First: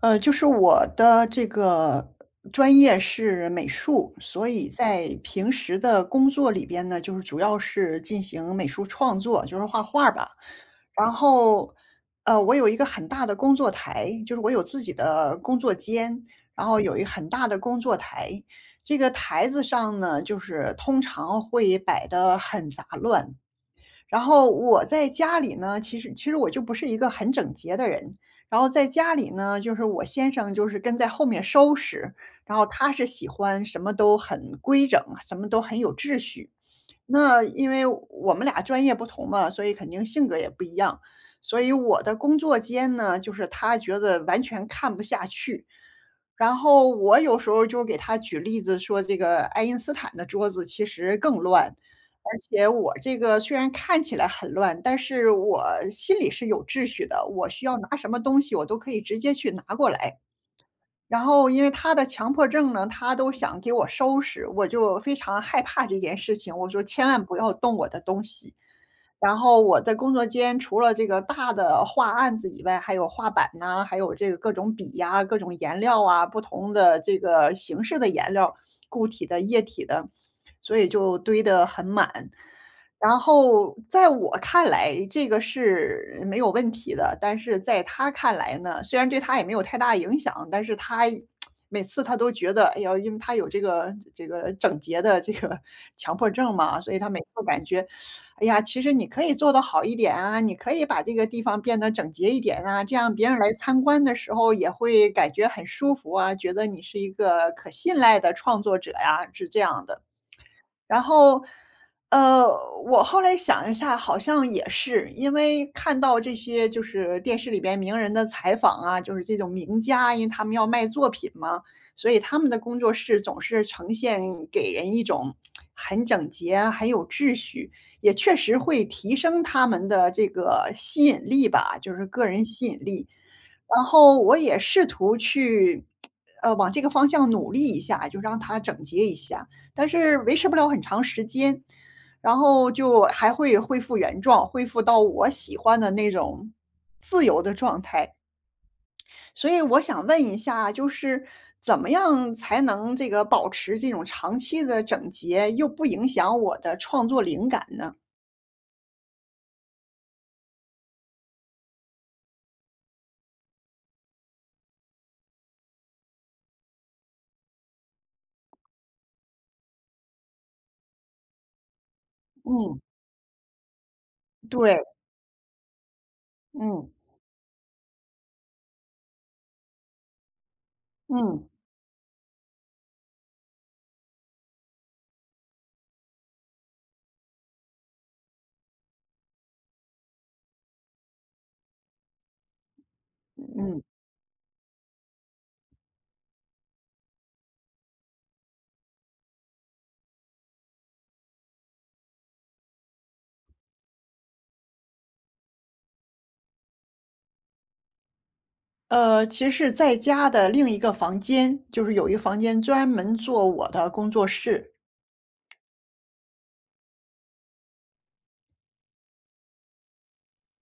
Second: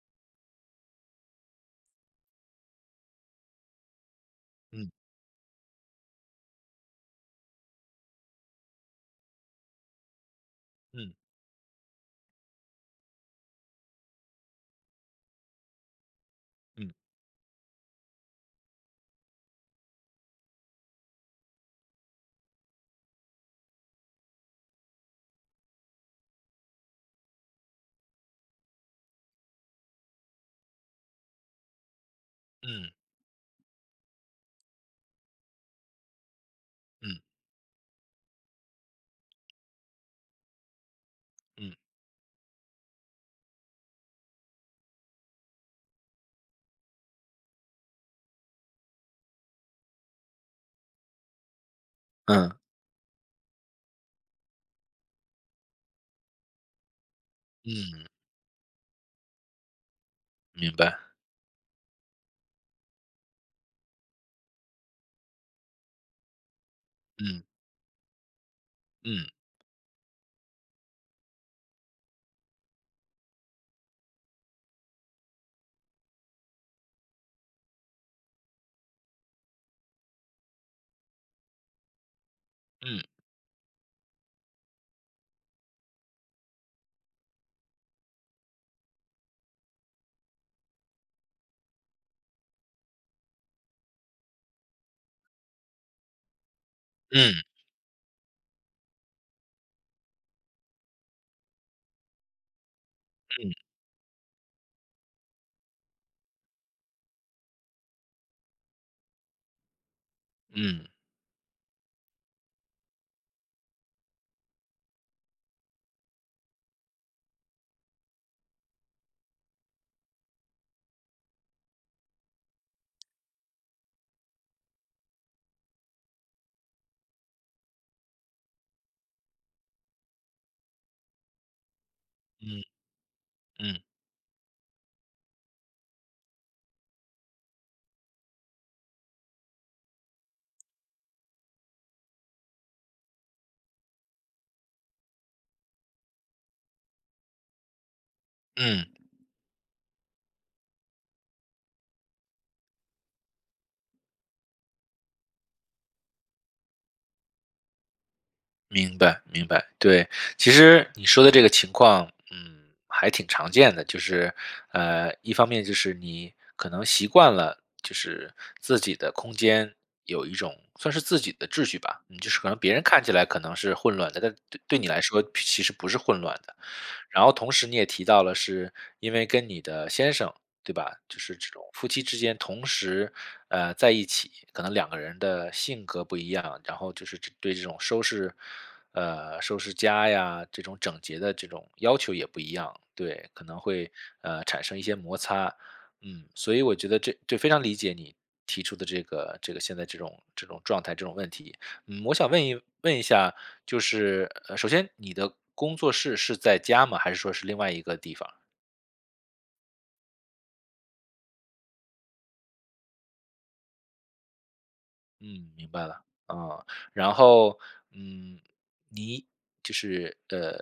呃，就是我的这个专业是美术，所以嗯。在平时的工作里边呢，就是主要是进行美术创作，就是画画儿吧。然嗯。后，呃，我有一个很大的工作台，就是我有自己的工作间，然后嗯。有一很大的工作台，这个台子上呢，就是通常会摆得很杂乱。然后我在家里呢，其实其实我就不是一个很整洁的人。然后在家里呢，就是我先生就是跟在后面收拾，然后嗯。他是喜欢什么都很规整，什么都很有秩序。嗯。那因为我们俩专业不同嘛，所以肯定性格也不一样。所以嗯。我的工作间呢，就是他觉得完全看不下去。然后我有时候就给他举例子说这个爱因斯坦的桌子其实更乱。而嗯。且我这个虽然看起来很乱，但是我心里是有秩序的，我需要拿嗯。什么东西我都可以直接去拿过来。明白。然后因为他的强迫症呢，他都想给我收拾，我就非常害怕这件事情，我说：“千万不嗯。要动我的东西。”嗯。然后我的工作间除了这个大的画案子以外，还有画板呐，还有这个各种笔呀、各种颜料啊，不同的这个形式的颜料，固体的、液体的，所以就堆得很满。嗯。然后在我看来这个是没有问题的，但是在他看来呢，虽然对他也没有太大影响，但是他，每次他都觉得，哎呦因为他有这个这个，整洁的这个强迫症嘛，所以他每次嗯。感觉：“哎呀，其实你可以做得好一点啊，你可以把这个地方变得整洁一点啊，这样别人来嗯。参观的时候也会感觉很舒服啊，觉得你是一个可信赖的创作者呀”，是这样的。嗯。然后，呃，我后来想一下，好像也是。因为看到这些就是电视里边名人的采访啊，就是这种名家，因为他们要卖作品嘛，所以他们的工作室总是呈现给人一种，很整洁啊，很有秩序，也确实会提升他们的这个吸引力吧，就是个人嗯。吸引力。嗯。然后我也试图去，呃，往这个方向努力一下，就让它整洁一下。但是维持不了很长时间，然后就，还会恢复原状，恢复到我喜欢的那种自由的状态。嗯。所以我想问一下，就是怎么样才能这个保持这种长期的整洁，又不影响我的创作灵感呢？明白明白，对。其实，你说的这个情况，嗯，还挺常见的。就是，呃，一方面就是你可能习惯了，就是自己的空间，有一种算是自己的秩序吧。就是可能别嗯。人看起来可能是混乱的，但对对对。你来说其实不是混乱的。嗯。然后，同时你也提到了是，因为跟你的先生，对吧？就是嗯。这种夫妻之间同时，呃，在一起，可能两个人的性格不一样，然后就是对这种收拾呃，收拾家呀，这种整洁的这种要求也不一样。对，可能嗯。会，呃，产生一些摩擦。嗯，所以我觉得这这非常理解你，提出的这个这个，现在这种这种状态，这种问题。嗯，我想问一问一下，就是首先，你的工作室是在家吗？还是说是另外一个地方？呃，其实在家的另一个房间，就是有一个房间专门做我的工作室。嗯，明白了。呃，然后，嗯，你就是，呃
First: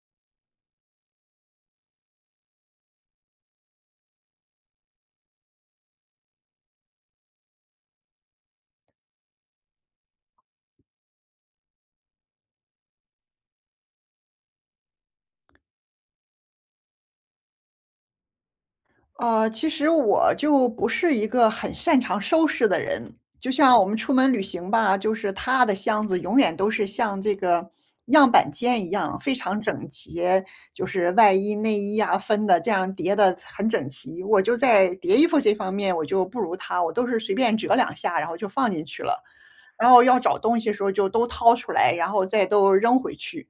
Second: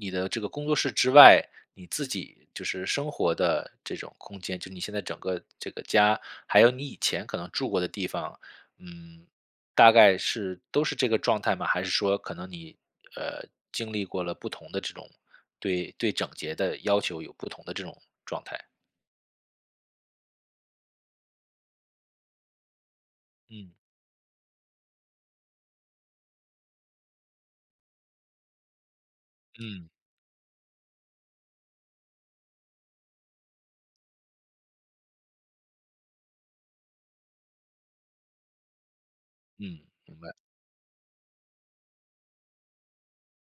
你的这个工作室之外，你自己，就是生活的这种空间，就你现在整个这个家，还有你以前可能住过的地方，嗯，大概是都是这个状态吗？还是说可能你，呃，经历过了不同的这种，对对整洁的要求有不同的这种状态。呃，其实我，就不是一个很擅长收拾的人。就嗯。像我们出门旅行吧，就是他的箱子永远都是像这个，样板间一样非常整嗯。洁，就是外衣、内衣呀分的这样，叠得很整齐。我就在叠衣服这方面我就不如他，我都是随便折两下，然后就放进去了。嗯，然后明要白。找东西的时候就都掏出来，然后再都扔回去。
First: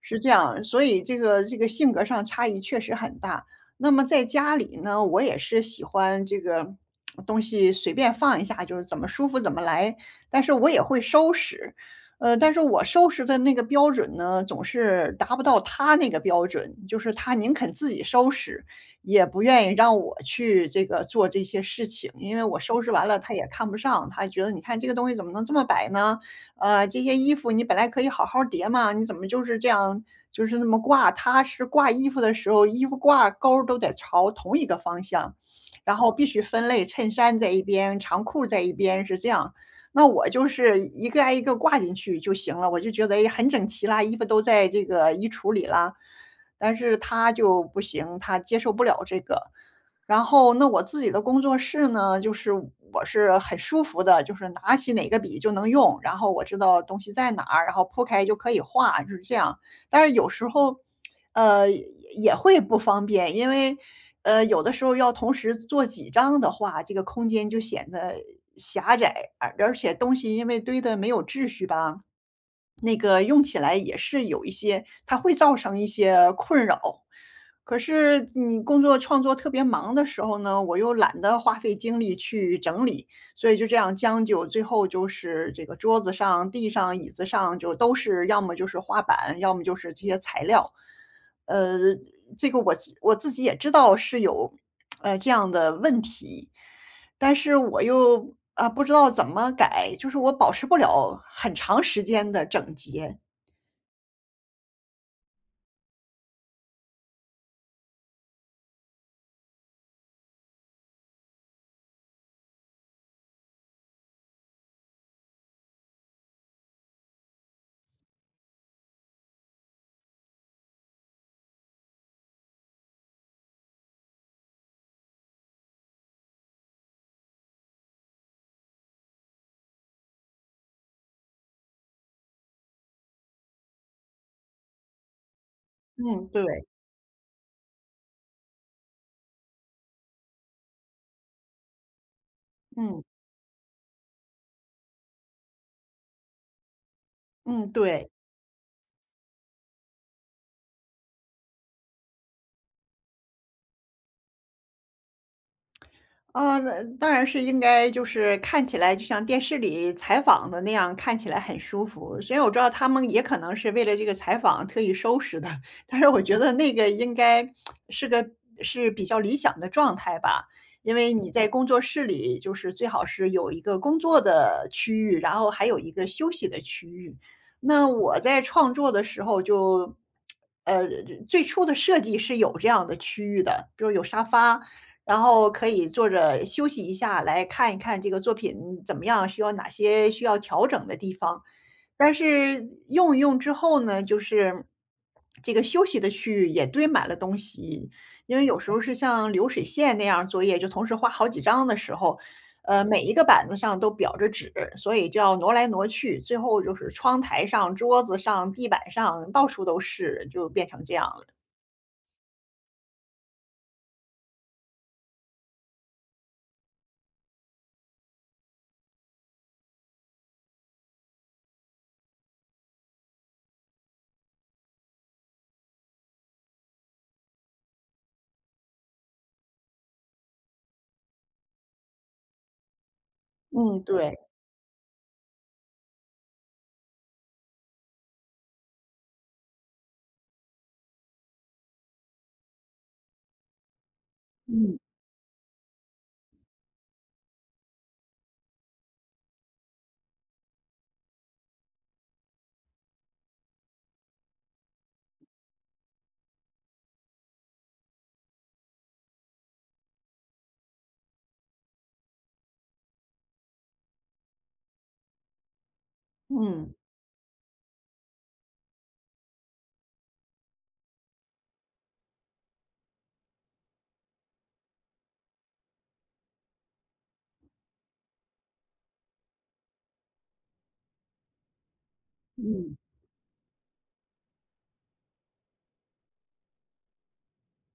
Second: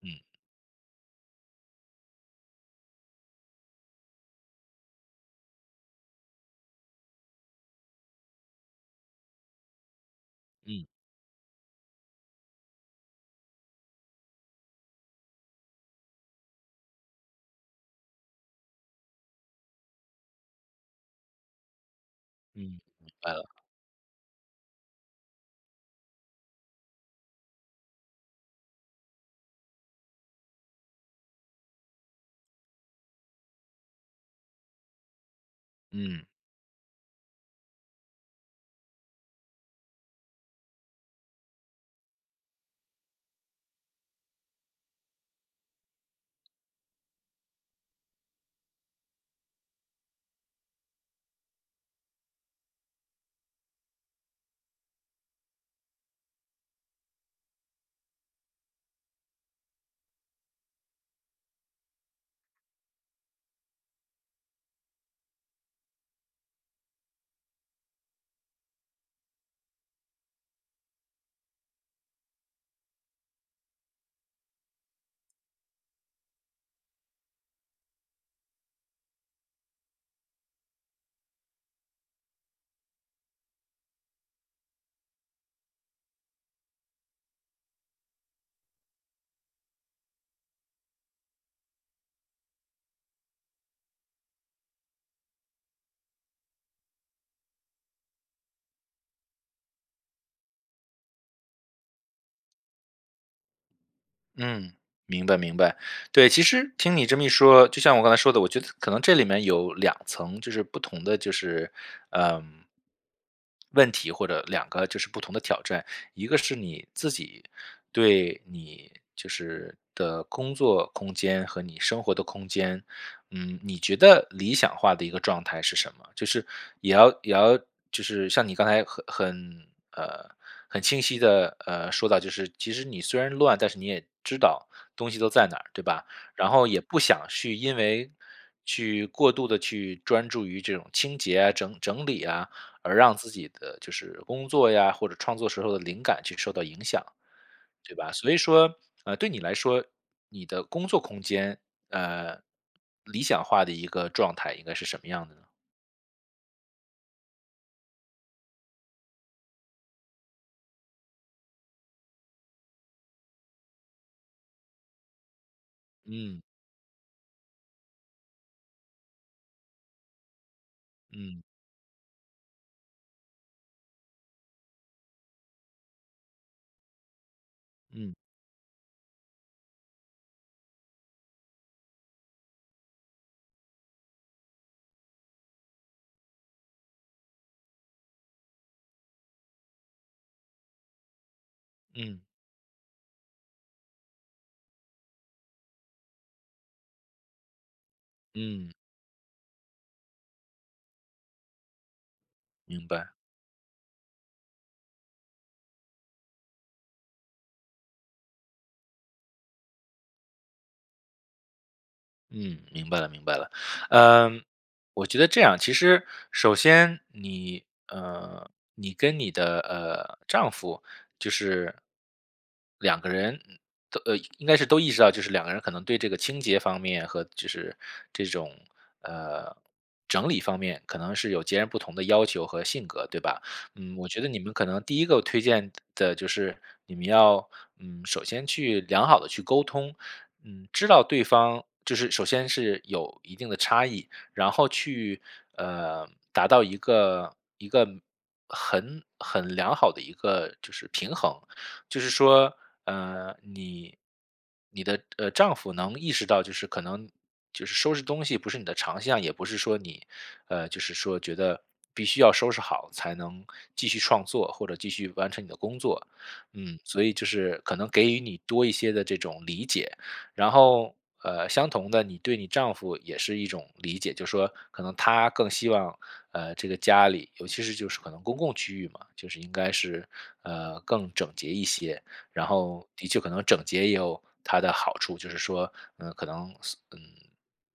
是嗯。这样，所以这个这个性格上差异确实很大。那么在家里呢，我也是喜欢这个，东西，随便放一下就是怎么舒服怎么来，但是我也嗯。会收拾。呃，但是我收拾的那个标准呢，总是达不到他那个标准，就是他宁肯自己收拾，也不愿意让我去这个做这些事情。因为我嗯，收拾完明了白他也了。看不上，他觉得：“你看这个东西怎么能这么摆呢？呃，这些衣服你本来可以好好儿叠吗？你怎么就是这样就是那么挂。”他是挂衣服的时候，衣服挂钩儿都得朝同一个方向。然后必嗯。须分类，衬衫在一边、长裤在一边是这样。那我就是一个挨一个挂进去就行了，我就觉得，哎，很整齐啦，衣服都在这个衣橱里啦，但是他就不行，他接受不了这个。然后，那我自己的工作室呢，就是我是很舒服的，就是拿起哪个笔就能用，然后我知道东西在哪儿，然后铺开就可以画，就是这样。但是有时候，呃，也也会不方便，因为，呃，有的时候要同时做几张的画，这个空间就显得狭窄。而而且东西因为堆得没有秩序吧，那个用起来也是有一些它会造成一些困扰。可是你工作创作特别忙的时候呢，我又懒得花费精力去整理。所以就这样将就，最后就是这个桌子上、地上、椅子上就都是要么就是画板，要么就是这些材料。呃，这个我我自己也知道是有，唉，这样的问题，但是我又，啊，不知道怎么改，就是我保持不了很长时间的整洁。嗯，明白明白。对，其实，听你这么一说，就像我刚才说的，我觉得可能这里面有两层就是不同的就是，呃问题，或者两个就是不同的挑战。一个是你自己对你就是的工作空间和你生活的空间，嗯，你觉得理想化的一个状态是什么？就是，也要也要就是像你刚才很很呃，很清晰地，呃，说到就是，其实你虽然乱，但是你也知道东西都在哪儿，对吧？嗯，然对。后也不想去因为去过度地去专注于这种清洁啊，整整理啊，而嗯。让自己的，就是工作呀，或者创作时候的灵感去受到影响，嗯，对对。吧？所以说，呃，对你来说，你的工作空间，呃，理想化的一个状态应该是什么样的呢？呃，当然是应该就是，看起来就像电视里采访的那样，看起来很舒服，所以我知道他们也可能是为了这个采访特意收拾的。但是我觉嗯。得那个应该是个是比较理想的状态吧。因为你嗯。在工作室里，就是最好是有一个工作的区域，然后还有一个休息的区域。那嗯。我在创作的时候就呃，最初的设计是有这样的区域的，比如有沙发，然后可以坐着休息一下，来看一看这个作品怎么样，需要哪些需要调整的地方。但嗯。是用一用之后呢，就是这个休息的区域也堆满了东西。因为有嗯。时候是像流水线那样儿作业，就同时画好几张的时候，呃，明每白。一个板子上都裱着纸，所以就要挪来挪去。最后就是窗台上、桌子上、地板上到处都是，就变成这样了。嗯，明白了明白了。呃，我觉得这样其实，首先你，呃，你跟你的，呃，丈夫，就是两个人都呃，应该是都意识到，就是两个人可能对这个清洁方面和就是，这种，呃，整理方面可能是有截然不同的要求和性格，对吧？嗯，嗯，我对。觉得你们可能第一个推荐的就是，你们要，嗯，首先去良好地去沟通，嗯，知道对方就是首先是有一定的差异，然后嗯。去，呃，达到一个一个很很良好的一个，就是平衡。就是说，呃，你你的，呃，丈夫能意识到就是可能，就是收拾东西不是你的长项。也不是说你呃，就是说觉得，必须要收拾好才能，继续创作或者继续完成你的工作，嗯。嗯，所以就是可能给予你多一些的这种理解。然后，呃，相同的你对你丈夫也是一种理解，就是说可能他更希望，呃，这个家里，尤其是就是可能公共区域嘛，就是应该是，呃，更整洁一些。然嗯。后的确可能整洁也有它的好处，就是说，呃，可能，呃，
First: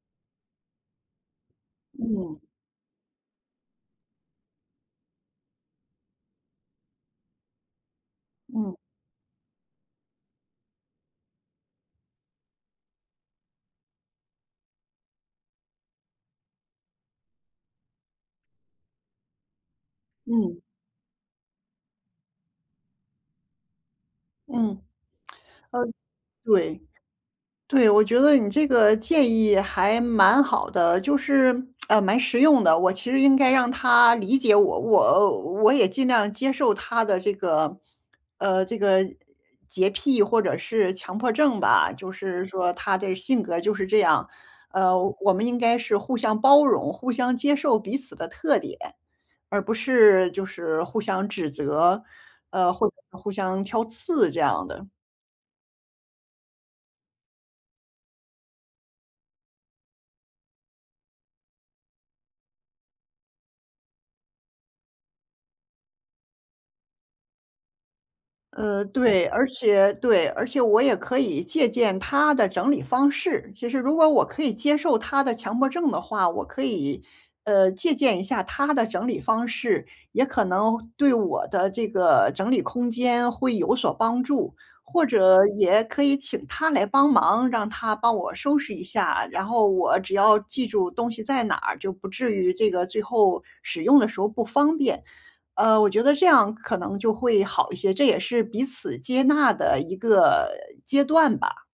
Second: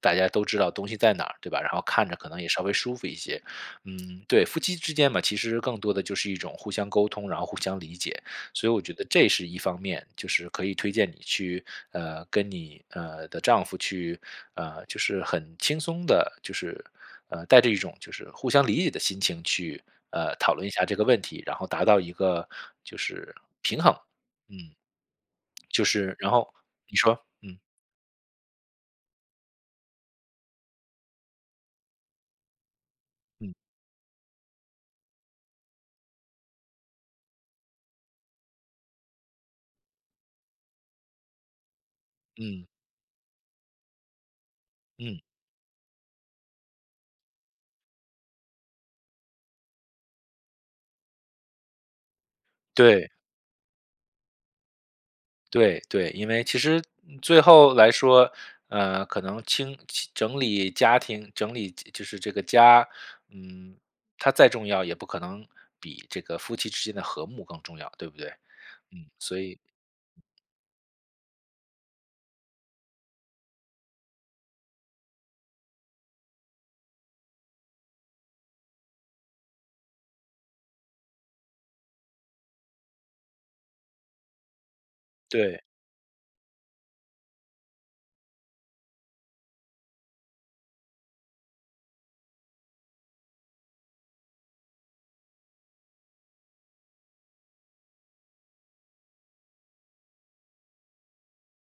大家都知道东西在哪，对吧？然后看着可能嗯。也稍微舒服一些，嗯，对，夫妻之间嘛，其实更多的就是一种互相沟通，然后互相理解。所以嗯。我觉得这是一方面，就是可以推荐你去，呃，跟你，呃，的丈夫去，呃，就是很轻松地，就是，呃，带着一种就是互相理解的心情去，呃，讨嗯。论一下这个问题，然后达到一个就是，平衡，嗯。嗯。呃，就是，然后对你说，嗯。对，我觉得你这个建议还蛮好的，就是，呃，蛮实用的。我其实应该嗯。让他理解我，我我也尽量接受他的这个呃，这个，洁癖或者是强迫症吧，就是嗯。说他的性格就是这样。呃，嗯。我们应该是互相包容，互相接受彼此的特点，而不是，就是互相指责，呃，或者对。互相挑刺这样的。对对，因为其实，嗯，最后来说，呃，可能清整理家庭整理就就是这个家，嗯，它再重要也不可能，比这个夫妻之间的和睦更重要，对不对？呃，嗯，对，所而以且对，而且我也可以借鉴他的整理方式，其实如果我可以接受他的强迫症的话，我可以，呃，借鉴一下他的整理方式，也可能对我的这个整理空间会有所帮助。或者对。也可以请他来帮忙，让他帮我收拾一下，然后我只要记住东西在哪儿，就不至于这个最后使用的时候不方便。呃，我觉得这样可能就会好一些，这也是彼此接纳的一个阶段吧。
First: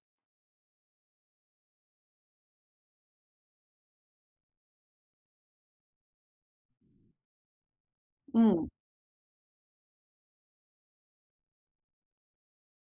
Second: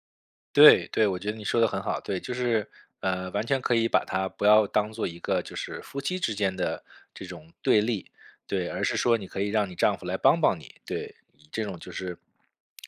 对对，我觉得你说得很好，对，就是，呃，完全可以把它不要当作一个就是夫妻之间的这种对立，对，嗯。而是说你可以让你丈夫来帮帮你。对，以这种就是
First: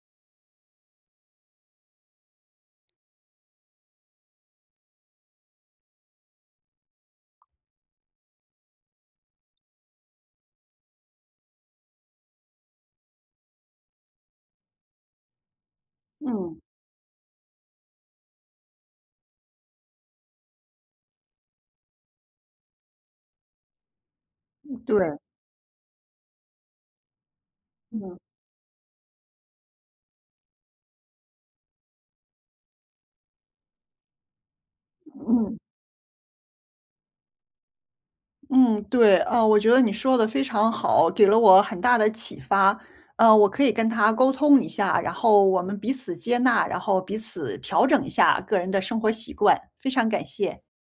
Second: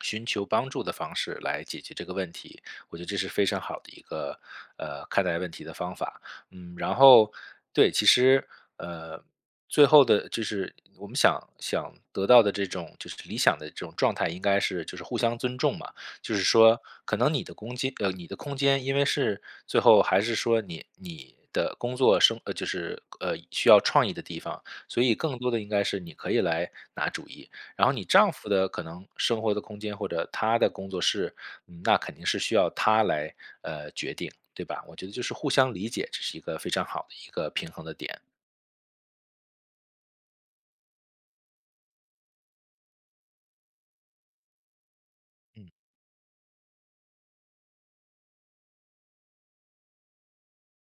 寻求帮助的方式来解决这个问题，我觉得这是非常好的一个，呃，看待问题的方法。嗯，然后对，其实，呃，最后的就是我们想想得到的这种就是理想的这种状态，应该是就是互相尊重嘛。就是嗯。说，可能你的公击呃，你的空间，因为是最后还是说你你的工作生呃，就是呃，需要创意的地方，嗯，所以对。更多地应该是你可以来拿主意。然后你嗯。丈夫的可能生活的空间，或者他的工作室，那肯定是需要他来，呃，决定对吧？我觉得就是互嗯。相理解，这是一个非常好的一个平衡的点。嗯，对，呃，我觉得你说得非常好，给了我很大的启发。呃，我可以跟他沟通一下，然后我嗯。们彼此接纳，然后彼此调整一下个人的生活习惯，非常感谢。